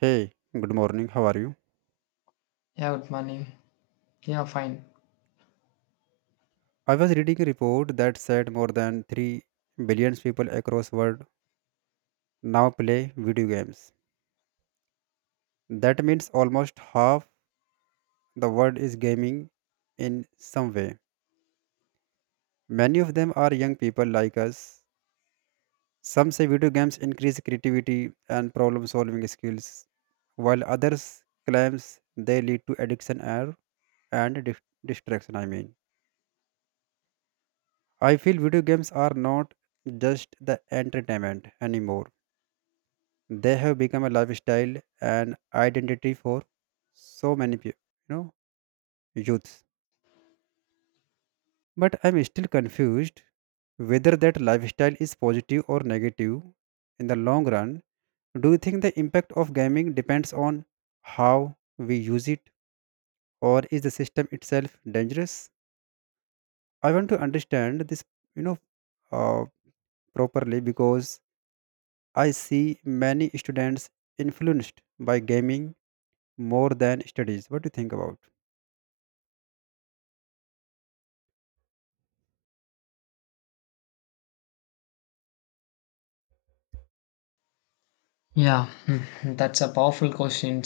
Hey, good morning. How are you? Yeah, good morning. Yeah, fine. I was reading a report that said more than 3 billion people across the world now play video games. That means almost half the world is gaming in some way. Many of them are young people like us. Some say video games increase creativity and problem solving skills, while others claims they lead to addiction or and distraction, I mean. I feel video games are not just the entertainment anymore, they have become a lifestyle and identity for so many people, you know youths. But I'm still confused whether that lifestyle is positive or negative in the long run. Do you think the impact of gaming depends on how we use it, or is the system itself dangerous? I want to understand this, you know uh, properly, because I see many students influenced by gaming more than studies. What do you think about? Yeah, that's a powerful question.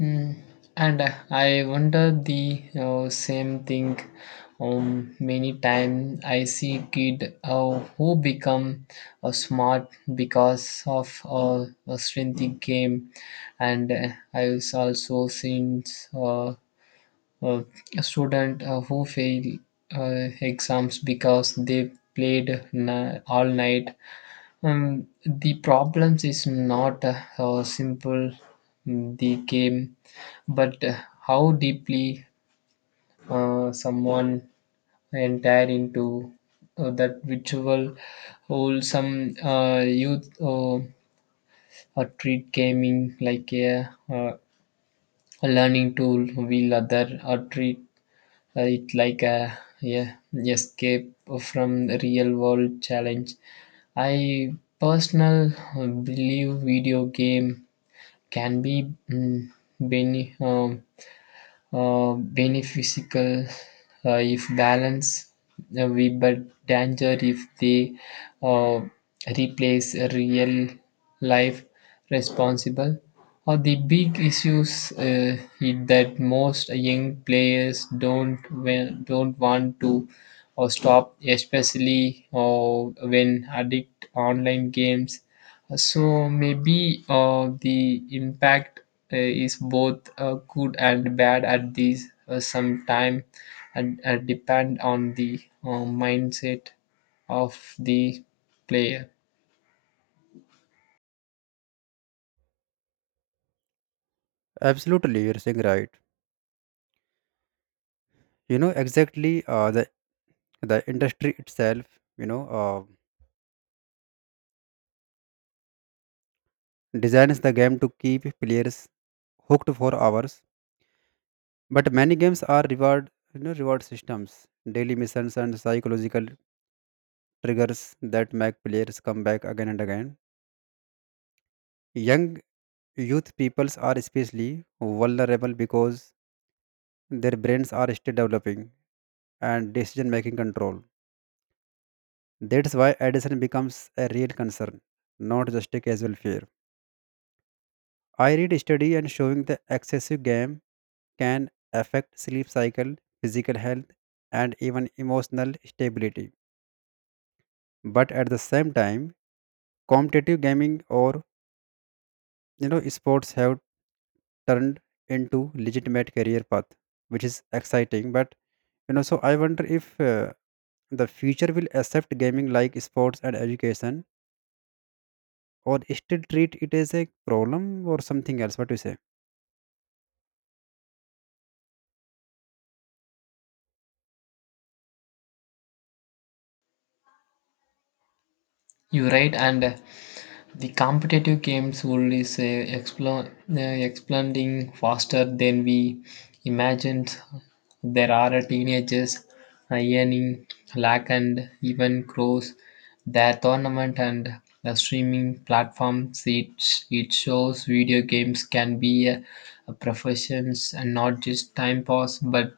Mm. And I wonder the same thing. Many times I see kid who become smart because of a strength game, and I was also seen uh, uh, a student who fail exams because they played all night. The problems is not how simple the game, but how deeply someone entire into that ritual. Wholesome youth treat gaming like a learning tool, will other or treat it like a yeah, escape from real world challenge. I personal believe video game can be bene, um, beneficial if balanced we but danger if they uh, replace a real life responsible, or the big issues is that most young players don't want to or stop, especially when addict online games. So maybe the impact is both good and bad at this some time, and depend on the mindset of the player. Absolutely, you're saying right. You know exactly, the industry itself. You know, uh, Designs the game to keep players hooked for hours. But many games are reward you know reward systems, daily missions, and psychological triggers that make players come back again and again. Young youth peoples are especially vulnerable because their brains are still developing and decision making control. That's why addiction becomes a real concern, not just a casual fear. I read study and showing the excessive game can affect sleep cycle, physical health, and even emotional stability. But at the same time, competitive gaming or, sports have turned into legitimate career path, which is exciting. But, So I wonder if, the future will accept gaming like sports and education, or still treat it as a problem or something else. What do you say? You're right, and the competitive games world is expanding faster than we imagined. There are teenagers earning lakh and even crores. Their tournament and the streaming platforms, it shows video games can be a profession and not just time pass, but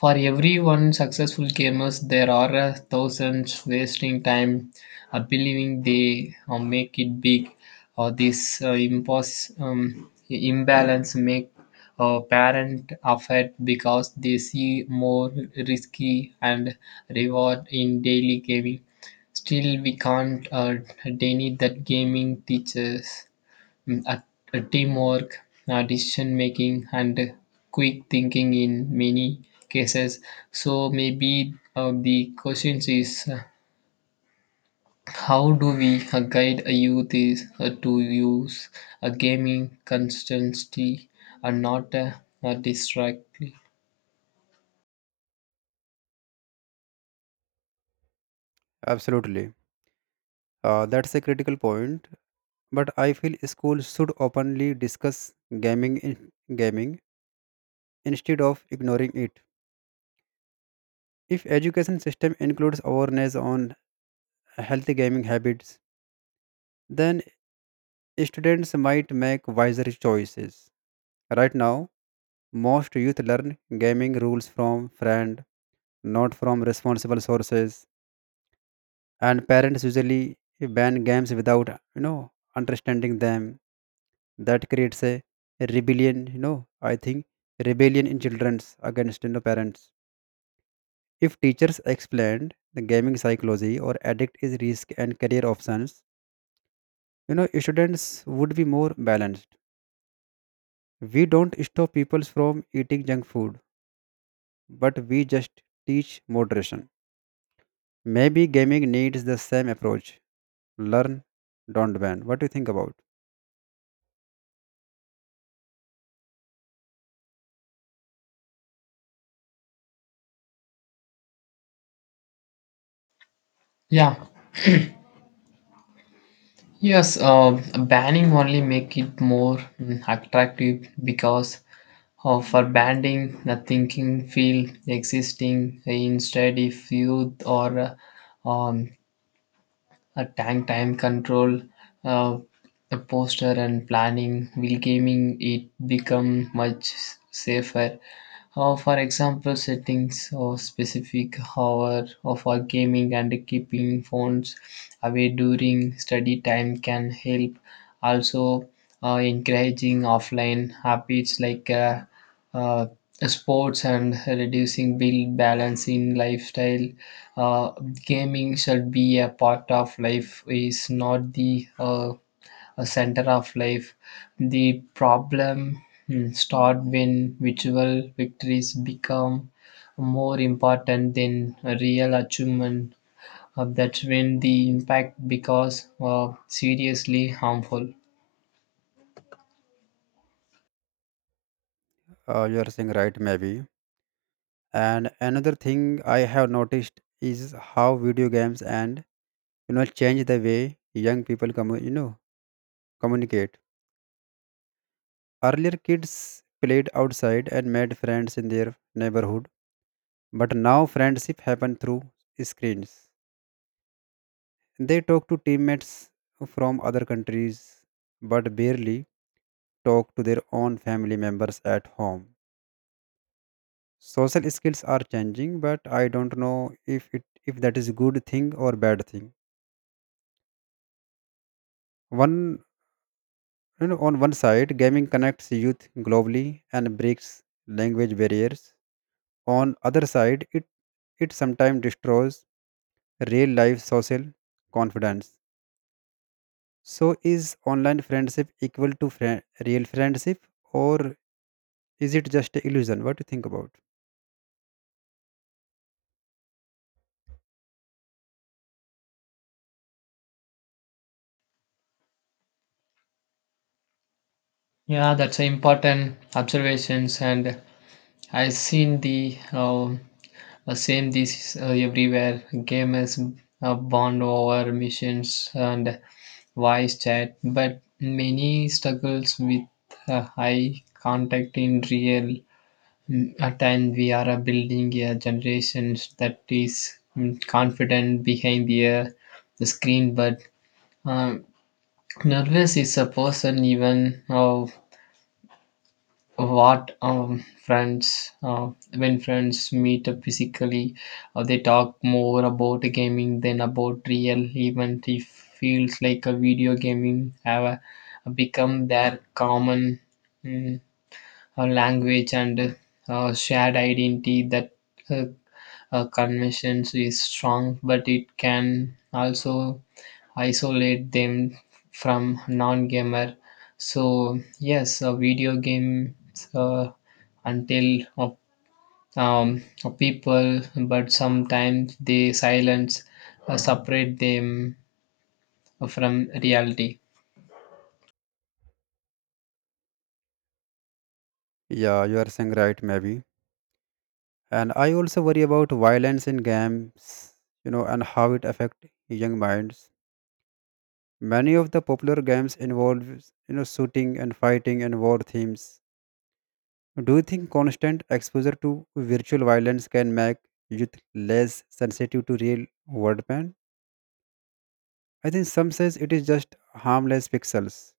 for every one successful gamers, there are thousands wasting time believing they make it big, or this imbalance make a parent upset because they see more risky and reward in daily gaming. Still, we can't deny that gaming teaches mm, at, teamwork, decision making, and quick thinking in many cases. So maybe the question is how do we guide a youth is to use a gaming constantly and not distractly? Absolutely, that's a critical point. But I feel schools should openly discuss gaming in, gaming instead of ignoring it. If education system includes awareness on healthy gaming habits, then students might make wiser choices. Right now, most youth learn gaming rules from friend, not from responsible sources, and parents usually ban games without you know understanding them. That creates a rebellion. I think rebellion in children's against parents. If teachers explained the gaming psychology or addict is risk and career options, students would be more balanced. We don't stop people from eating junk food, but we just teach moderation. Maybe gaming needs the same approach: learn, don't ban. What do you think about? Yeah. Yes, banning only make it more attractive, because for banding the thinking field existing, instead if youth or a tank time control, uh, a poster and planning will gaming it become much safer. For example, settings or specific hour of our gaming and keeping phones away during study time can help. Also, encouraging offline habits like uh, sports and reducing bill balance in lifestyle, uh, gaming should be a part of life, is not the a center of life. The problem start when virtual victories become more important than a real achievement. That's when the impact becomes seriously harmful. You are saying right, maybe. And another thing I have noticed is how video games and, change the way young people communicate. Earlier kids played outside and made friends in their neighborhood, but now friendship happen through screens. They talk to teammates from other countries, but barely talk to their own family members at home. Social skills are changing, but I don't know if it if that is a good thing or bad thing. One you know on one side gaming connects youth globally and breaks language barriers. On other side, it sometimes destroys real life social confidence. So is online friendship equal to real friendship, or is it just a illusion? What do you think about? Yeah, that's an important observations, and I've seen the same this everywhere. Gamers bond over missions and voice chat, but many struggles with high contact in real time. We are building a generation that is confident behind the screen, but uh, nervous is a person even. What friends When friends meet up physically, they talk more about gaming than about real event. It feels like a video gaming have become their common mm, language and shared identity. That uh, conventions is strong, but it can also isolate them from non-gamer. So yes, a video games until people, but sometimes they silence separate them from reality. Yeah, you are saying right, maybe. And I also worry about violence in games, and how it affect young minds. Many of the popular games involve, shooting and fighting and war themes. Do you think constant exposure to virtual violence can make youth less sensitive to real world pain? I think some says it is just harmless pixels,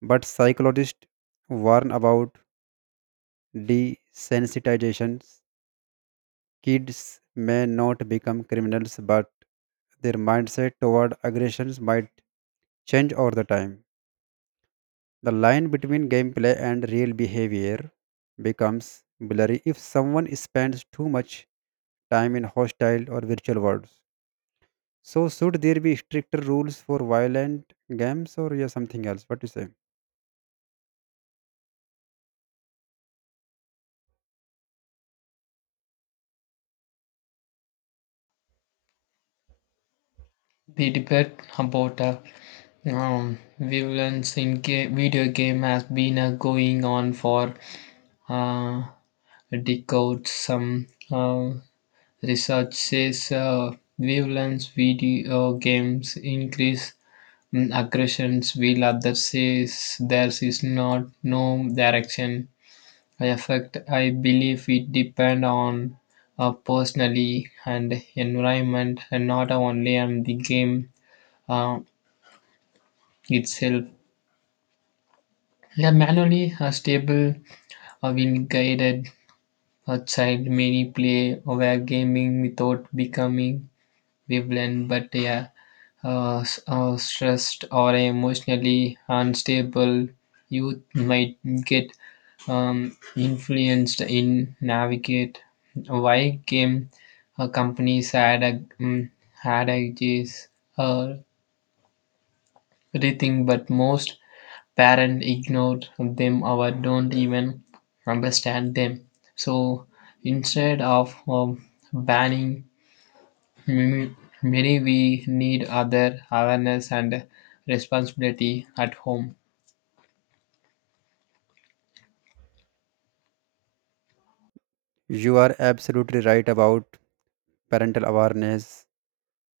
but psychologists warn about desensitization. Kids may not become criminals, but their mindset toward aggressions might change over the time. The line between gameplay and real behavior becomes blurry if someone spends too much time in hostile or virtual worlds. So, should there be stricter rules for violent games, or yeah, something else? What do you say? We debate about violence in video game has been going on for uh, decades. Some research says violence video games increase aggressions, while others says there is not no direction. I affect. I believe it depend on personally and environment, and not only on the game uh, itself. Yeah, manually a stable a wind guided a child many play were gaming without becoming violent, but yeah, stressed or emotionally unstable youth might get influenced in navigate. Why game companies had ideas uh, everything, but most parents ignore them or don't even understand them. So instead of banning, m- many we need other awareness and responsibility at home. You are absolutely right about parental awareness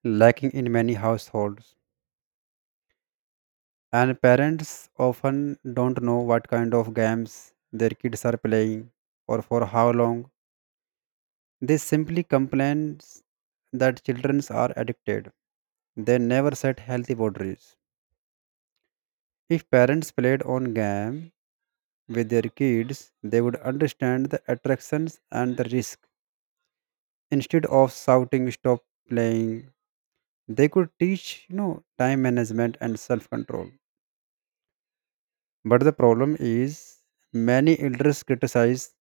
lacking in many households. And parents often don't know what kind of games their kids are playing or for how long. They simply complain that children are addicted. They never set healthy boundaries. If parents played on game with their kids, they would understand the attractions and the risk. Instead of shouting stop playing, they could teach time management and self-control. But the problem is, many elders criticize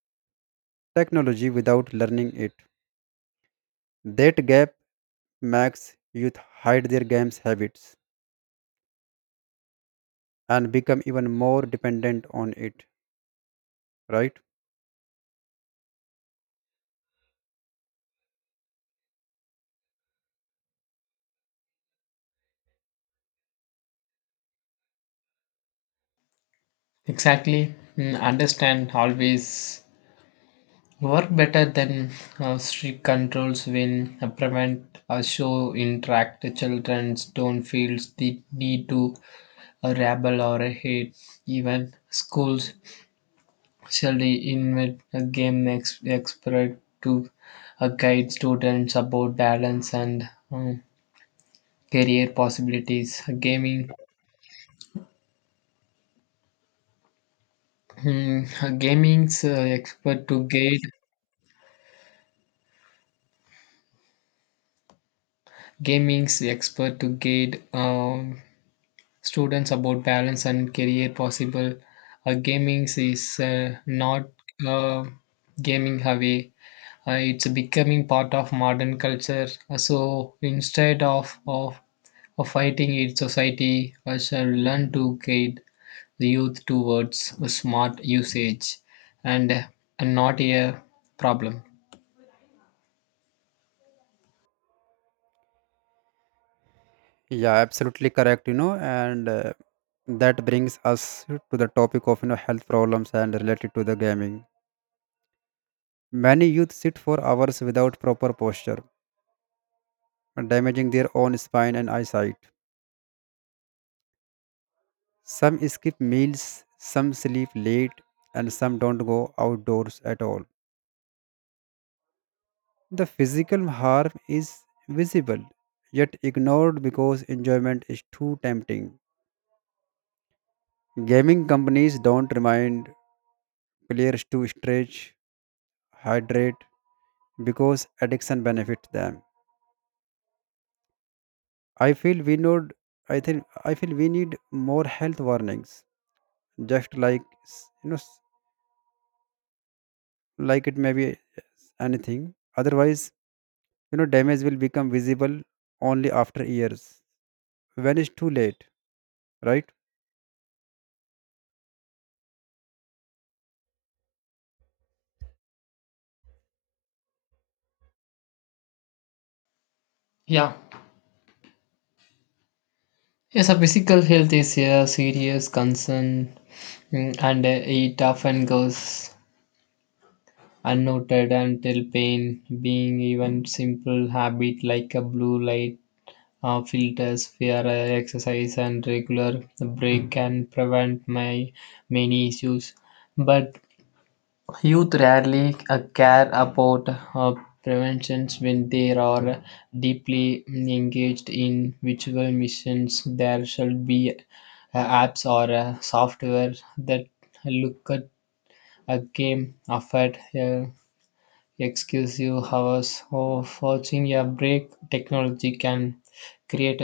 technology without learning it. That gap makes youth hide their games habits and become even more dependent on it, right? Exactly. Understand always work better than strict controls. When prevent or show interact, children don't feel the need to rebel or hate. Even schools. Shall we invent a game next expert to guide students about balance and career possibilities? A gaming, mm, a gaming's expert to guide gaming's expert to guide students about balance and career possible. Gaming is not uh, gaming away. It's becoming part of modern culture. So instead of fighting its society, I shall learn to guide the youth towards a smart usage, and, uh, and not a problem. Yeah, absolutely correct. You know and That brings us to the topic of, health problems and related to the gaming. Many youth sit for hours without proper posture, damaging their own spine and eyesight. Some skip meals, some sleep late, and some don't go outdoors at all. The physical harm is visible yet ignored because enjoyment is too tempting. Gaming companies don't remind players to stretch, hydrate, because addiction benefits them. I feel we need I think I feel we need more health warnings, just like like, it may be, yes, anything. Otherwise, damage will become visible only after years when it's too late, right? Yeah. Yes, a physical health is a serious concern, and it often goes unnoted until pain, being even simple habit like a blue light filters, fear, exercise, and regular break can prevent my many issues. But youth rarely care about uh, preventions when they are deeply engaged in virtual missions. There should be apps or software that look at a game effort. Excuse you, hours of watching a break technology can create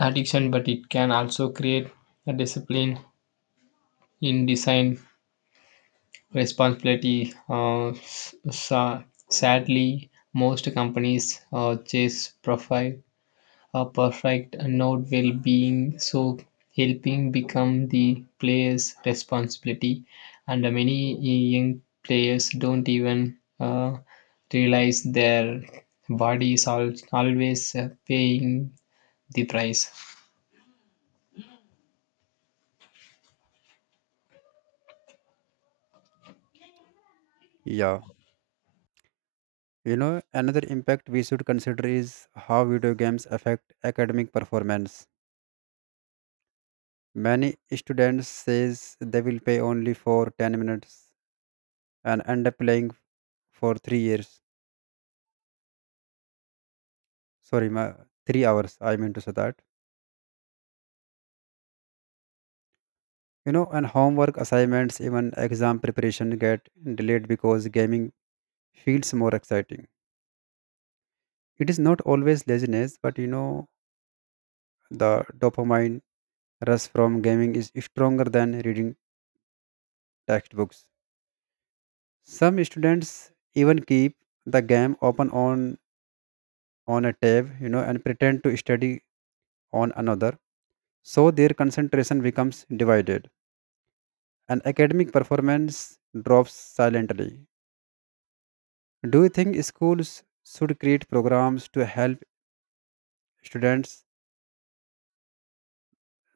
addiction, but it can also create a discipline in design responsibility. Sadly, most companies chase profile a perfect note while being so helping become the player's responsibility, and many young players don't even realize their body is always paying the price. Yeah. You know, another impact we should consider is how video games affect academic performance. Many students says they will pay only for 10 minutes and end up playing for 3 years. Sorry, my, 3 hours, I mean to say that. You know, and homework assignments, even exam preparation get delayed because gaming feels more exciting. It is not always laziness, but, you know, the dopamine rush from gaming is stronger than reading textbooks. Some students even keep the game open on a tab, you know, and pretend to study on another. So their concentration becomes divided and academic performance drops silently. Do you think schools should create programs to help students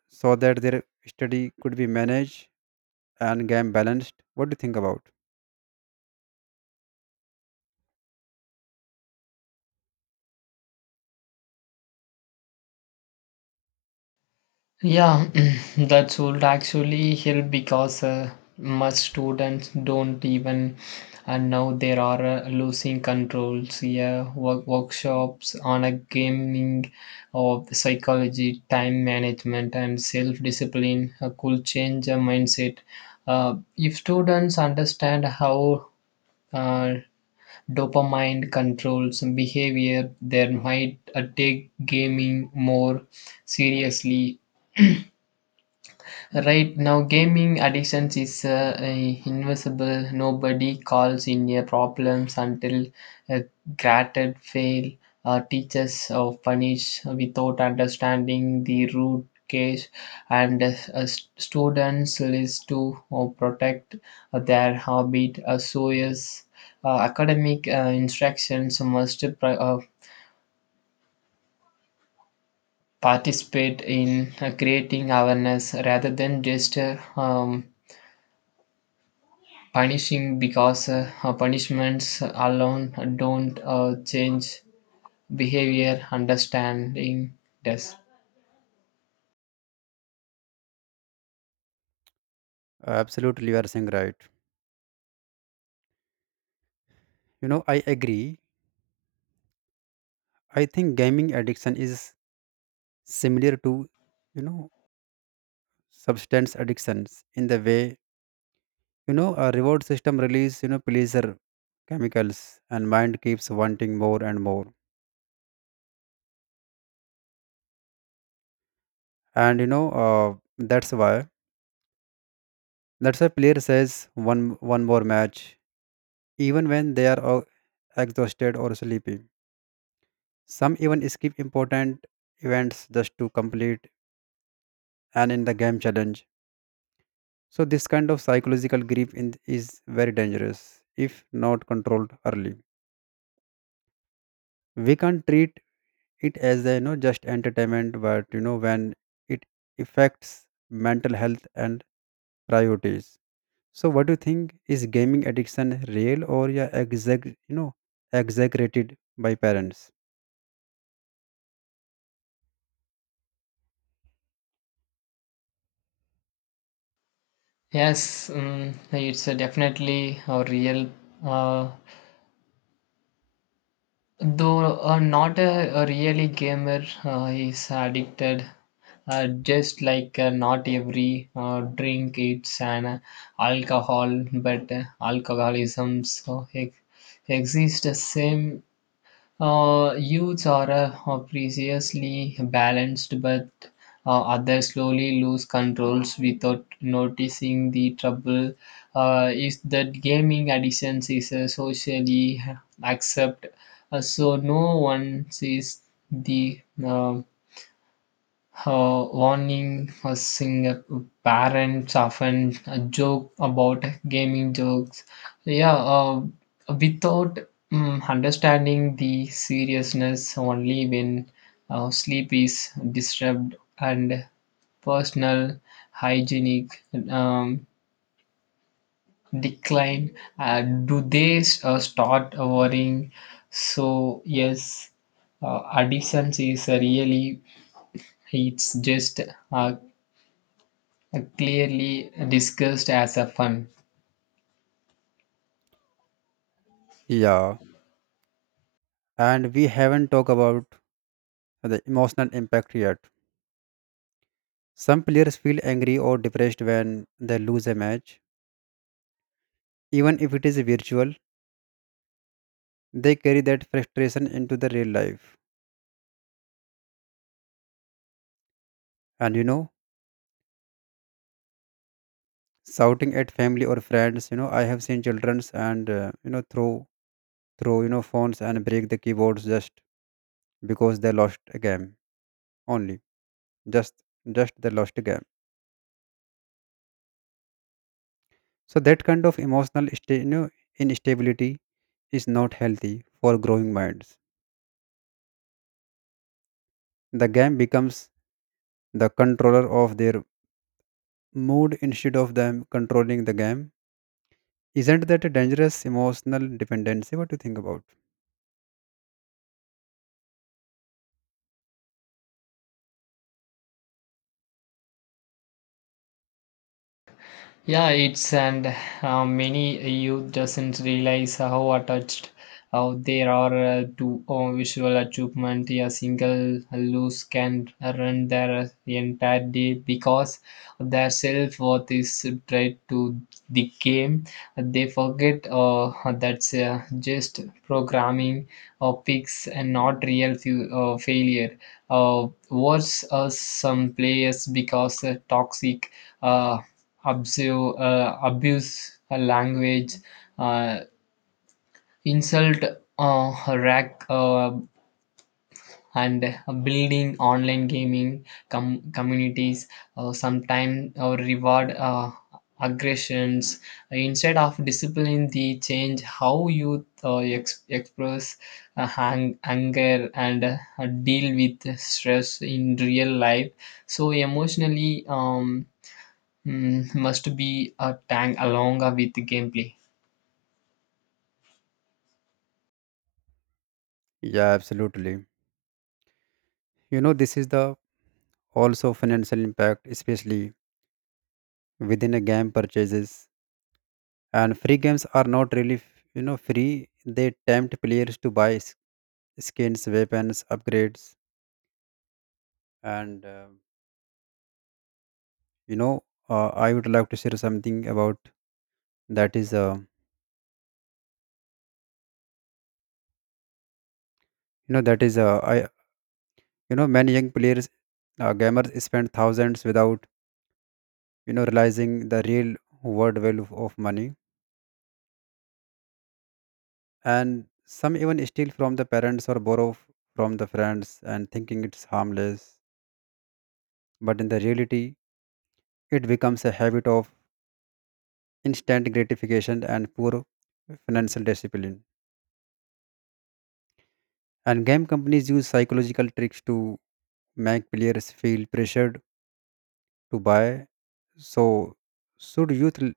so that their study could be managed and game balanced? What do you think about? Yeah, that would actually help because much students don't even, and now there are losing controls. Yeah, workshops on a gaming of psychology, time management, and self discipline could change a mindset. If students understand how uh, dopamine controls behavior, they might take gaming more seriously. Right now, gaming addictions is a invisible. Nobody calls in your problems until a granted fail. Teachers or punish without understanding the root case, and students list to or protect their habit. So yes, academic instructions must participate in creating awareness rather than just punishing, because punishments alone don't change behavior. Understanding does. Absolutely, you are saying right. You know, I agree. I think gaming addiction is similar to, you know, substance addictions in the way, you know, a reward system release, you know, pleasure chemicals and mind keeps wanting more and more. And, that's why player says one more match, even when they are exhausted or sleepy. Some even skip important events just to complete and in the game challenge. So this kind of psychological grief in, is very dangerous if not controlled early. We can't treat it as a, you know, just entertainment, but, when it affects mental health and priorities. So what do you think, is gaming addiction real or yeah, exaggerated by parents? Yes, it's definitely a real, uh, though not a really gamer is addicted, just like not every drink it's an alcohol, but alcoholism exists the same. Youths are previously balanced, but others slowly lose controls without noticing the trouble. Is that gaming addiction is socially accepted, so no one sees the warning sing. Parents often joke about gaming jokes, yeah, without understanding the seriousness. Only when sleep is disturbed and personal hygienic um, decline do they start worrying. So yes, addiction is really, it's just a clearly discussed as a fun. Yeah, and we haven't talked about the emotional impact yet. Some players feel angry or depressed when they lose a match, even if it is virtual. They carry that frustration into the real life, and, you know, shouting at family or friends. You know, I have seen childrens and, throw phones and break the keyboards just because they lost a game only. just just the lost game. So that kind of emotional instability is not healthy for growing minds. The game becomes the controller of their mood instead of them controlling the game. Isn't that a dangerous emotional dependency? What do you think about? Yeah, it's, and many youth doesn't realize how attached how they are to visual achievement. A single loose can run their entire day, because their self worth is tied to the game. They forget that's just programming or picks and not real failure. Worse, some players because toxic. Uh, abuse, abuse her language, uh, insult her rack, and building online gaming communities. Sometimes reward aggressions instead of discipline. The change how you express anger and deal with stress in real life. So emotionally. Must be a tag along with the gameplay. Yeah, absolutely. You know, this is the also financial impact, especially within a game purchases. And free games are not really, you know, free. They tempt players to buy skins, weapons, upgrades, and, you know I would like to share something about that is, you know that is I you know, many young players, gamers spend thousands without, you know, realizing the real world value of money. And some even steal from the parents or borrow from the friends, and thinking it's harmless. But in the reality, it becomes a habit of instant gratification and poor financial discipline. And game companies use psychological tricks to make players feel pressured to buy. So should youth l-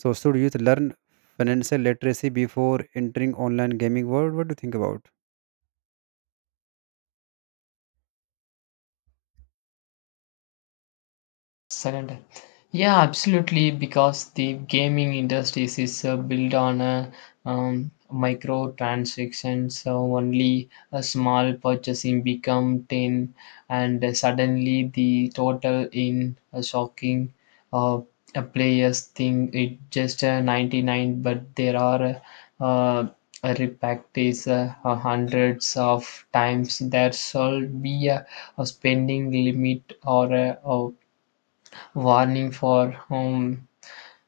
so should youth learn financial literacy before entering online gaming world? What do you think about? Surrender. Yeah, absolutely. Because the gaming industry is built on microtransactions. So only a small purchasing become 10, and suddenly the total in a shocking. uh, a players thing it just 99, but there are uh, uh, a repack is hundreds of times. There should be a spending limit or a warning for home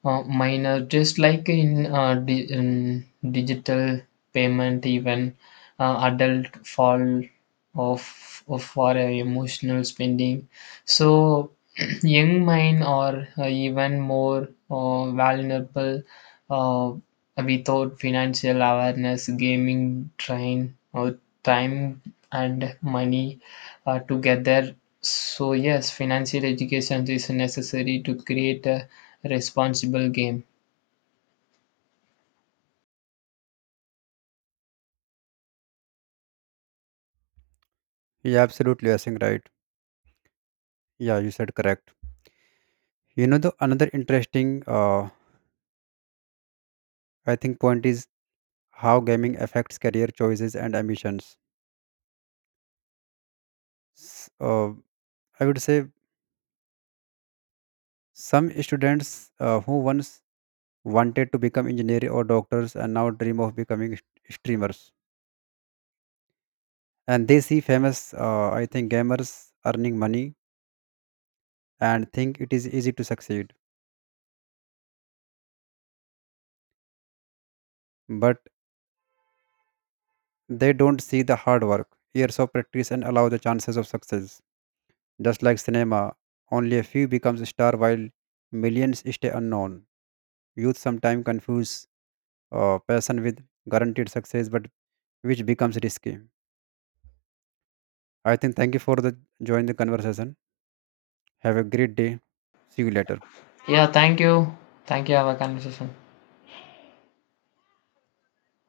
minor, just like in digital payment, even adult fall of for emotional spending. So young mind are even more vulnerable uh, without financial awareness. Gaming train or time and money together. So yes, financial education is necessary to create a responsible game. Yeah, absolutely, I think right. Yeah, you said correct. You know, the another interesting, uh, I think point is how gaming affects career choices and ambitions. S- Uh, I would say some students, who once wanted to become engineer or doctors and now dream of becoming streamers. And they see famous, I think, gamers earning money and think it is easy to succeed. But they don't see the hard work, years of practice, and allow the chances of success. Just like cinema, only a few becomes a star while millions stay unknown. Youth sometimes confuse, passion with guaranteed success, but which becomes risky. I think thank you for the join the conversation. Have a great day. See you later. Yeah, thank you. Thank you. Have a conversation.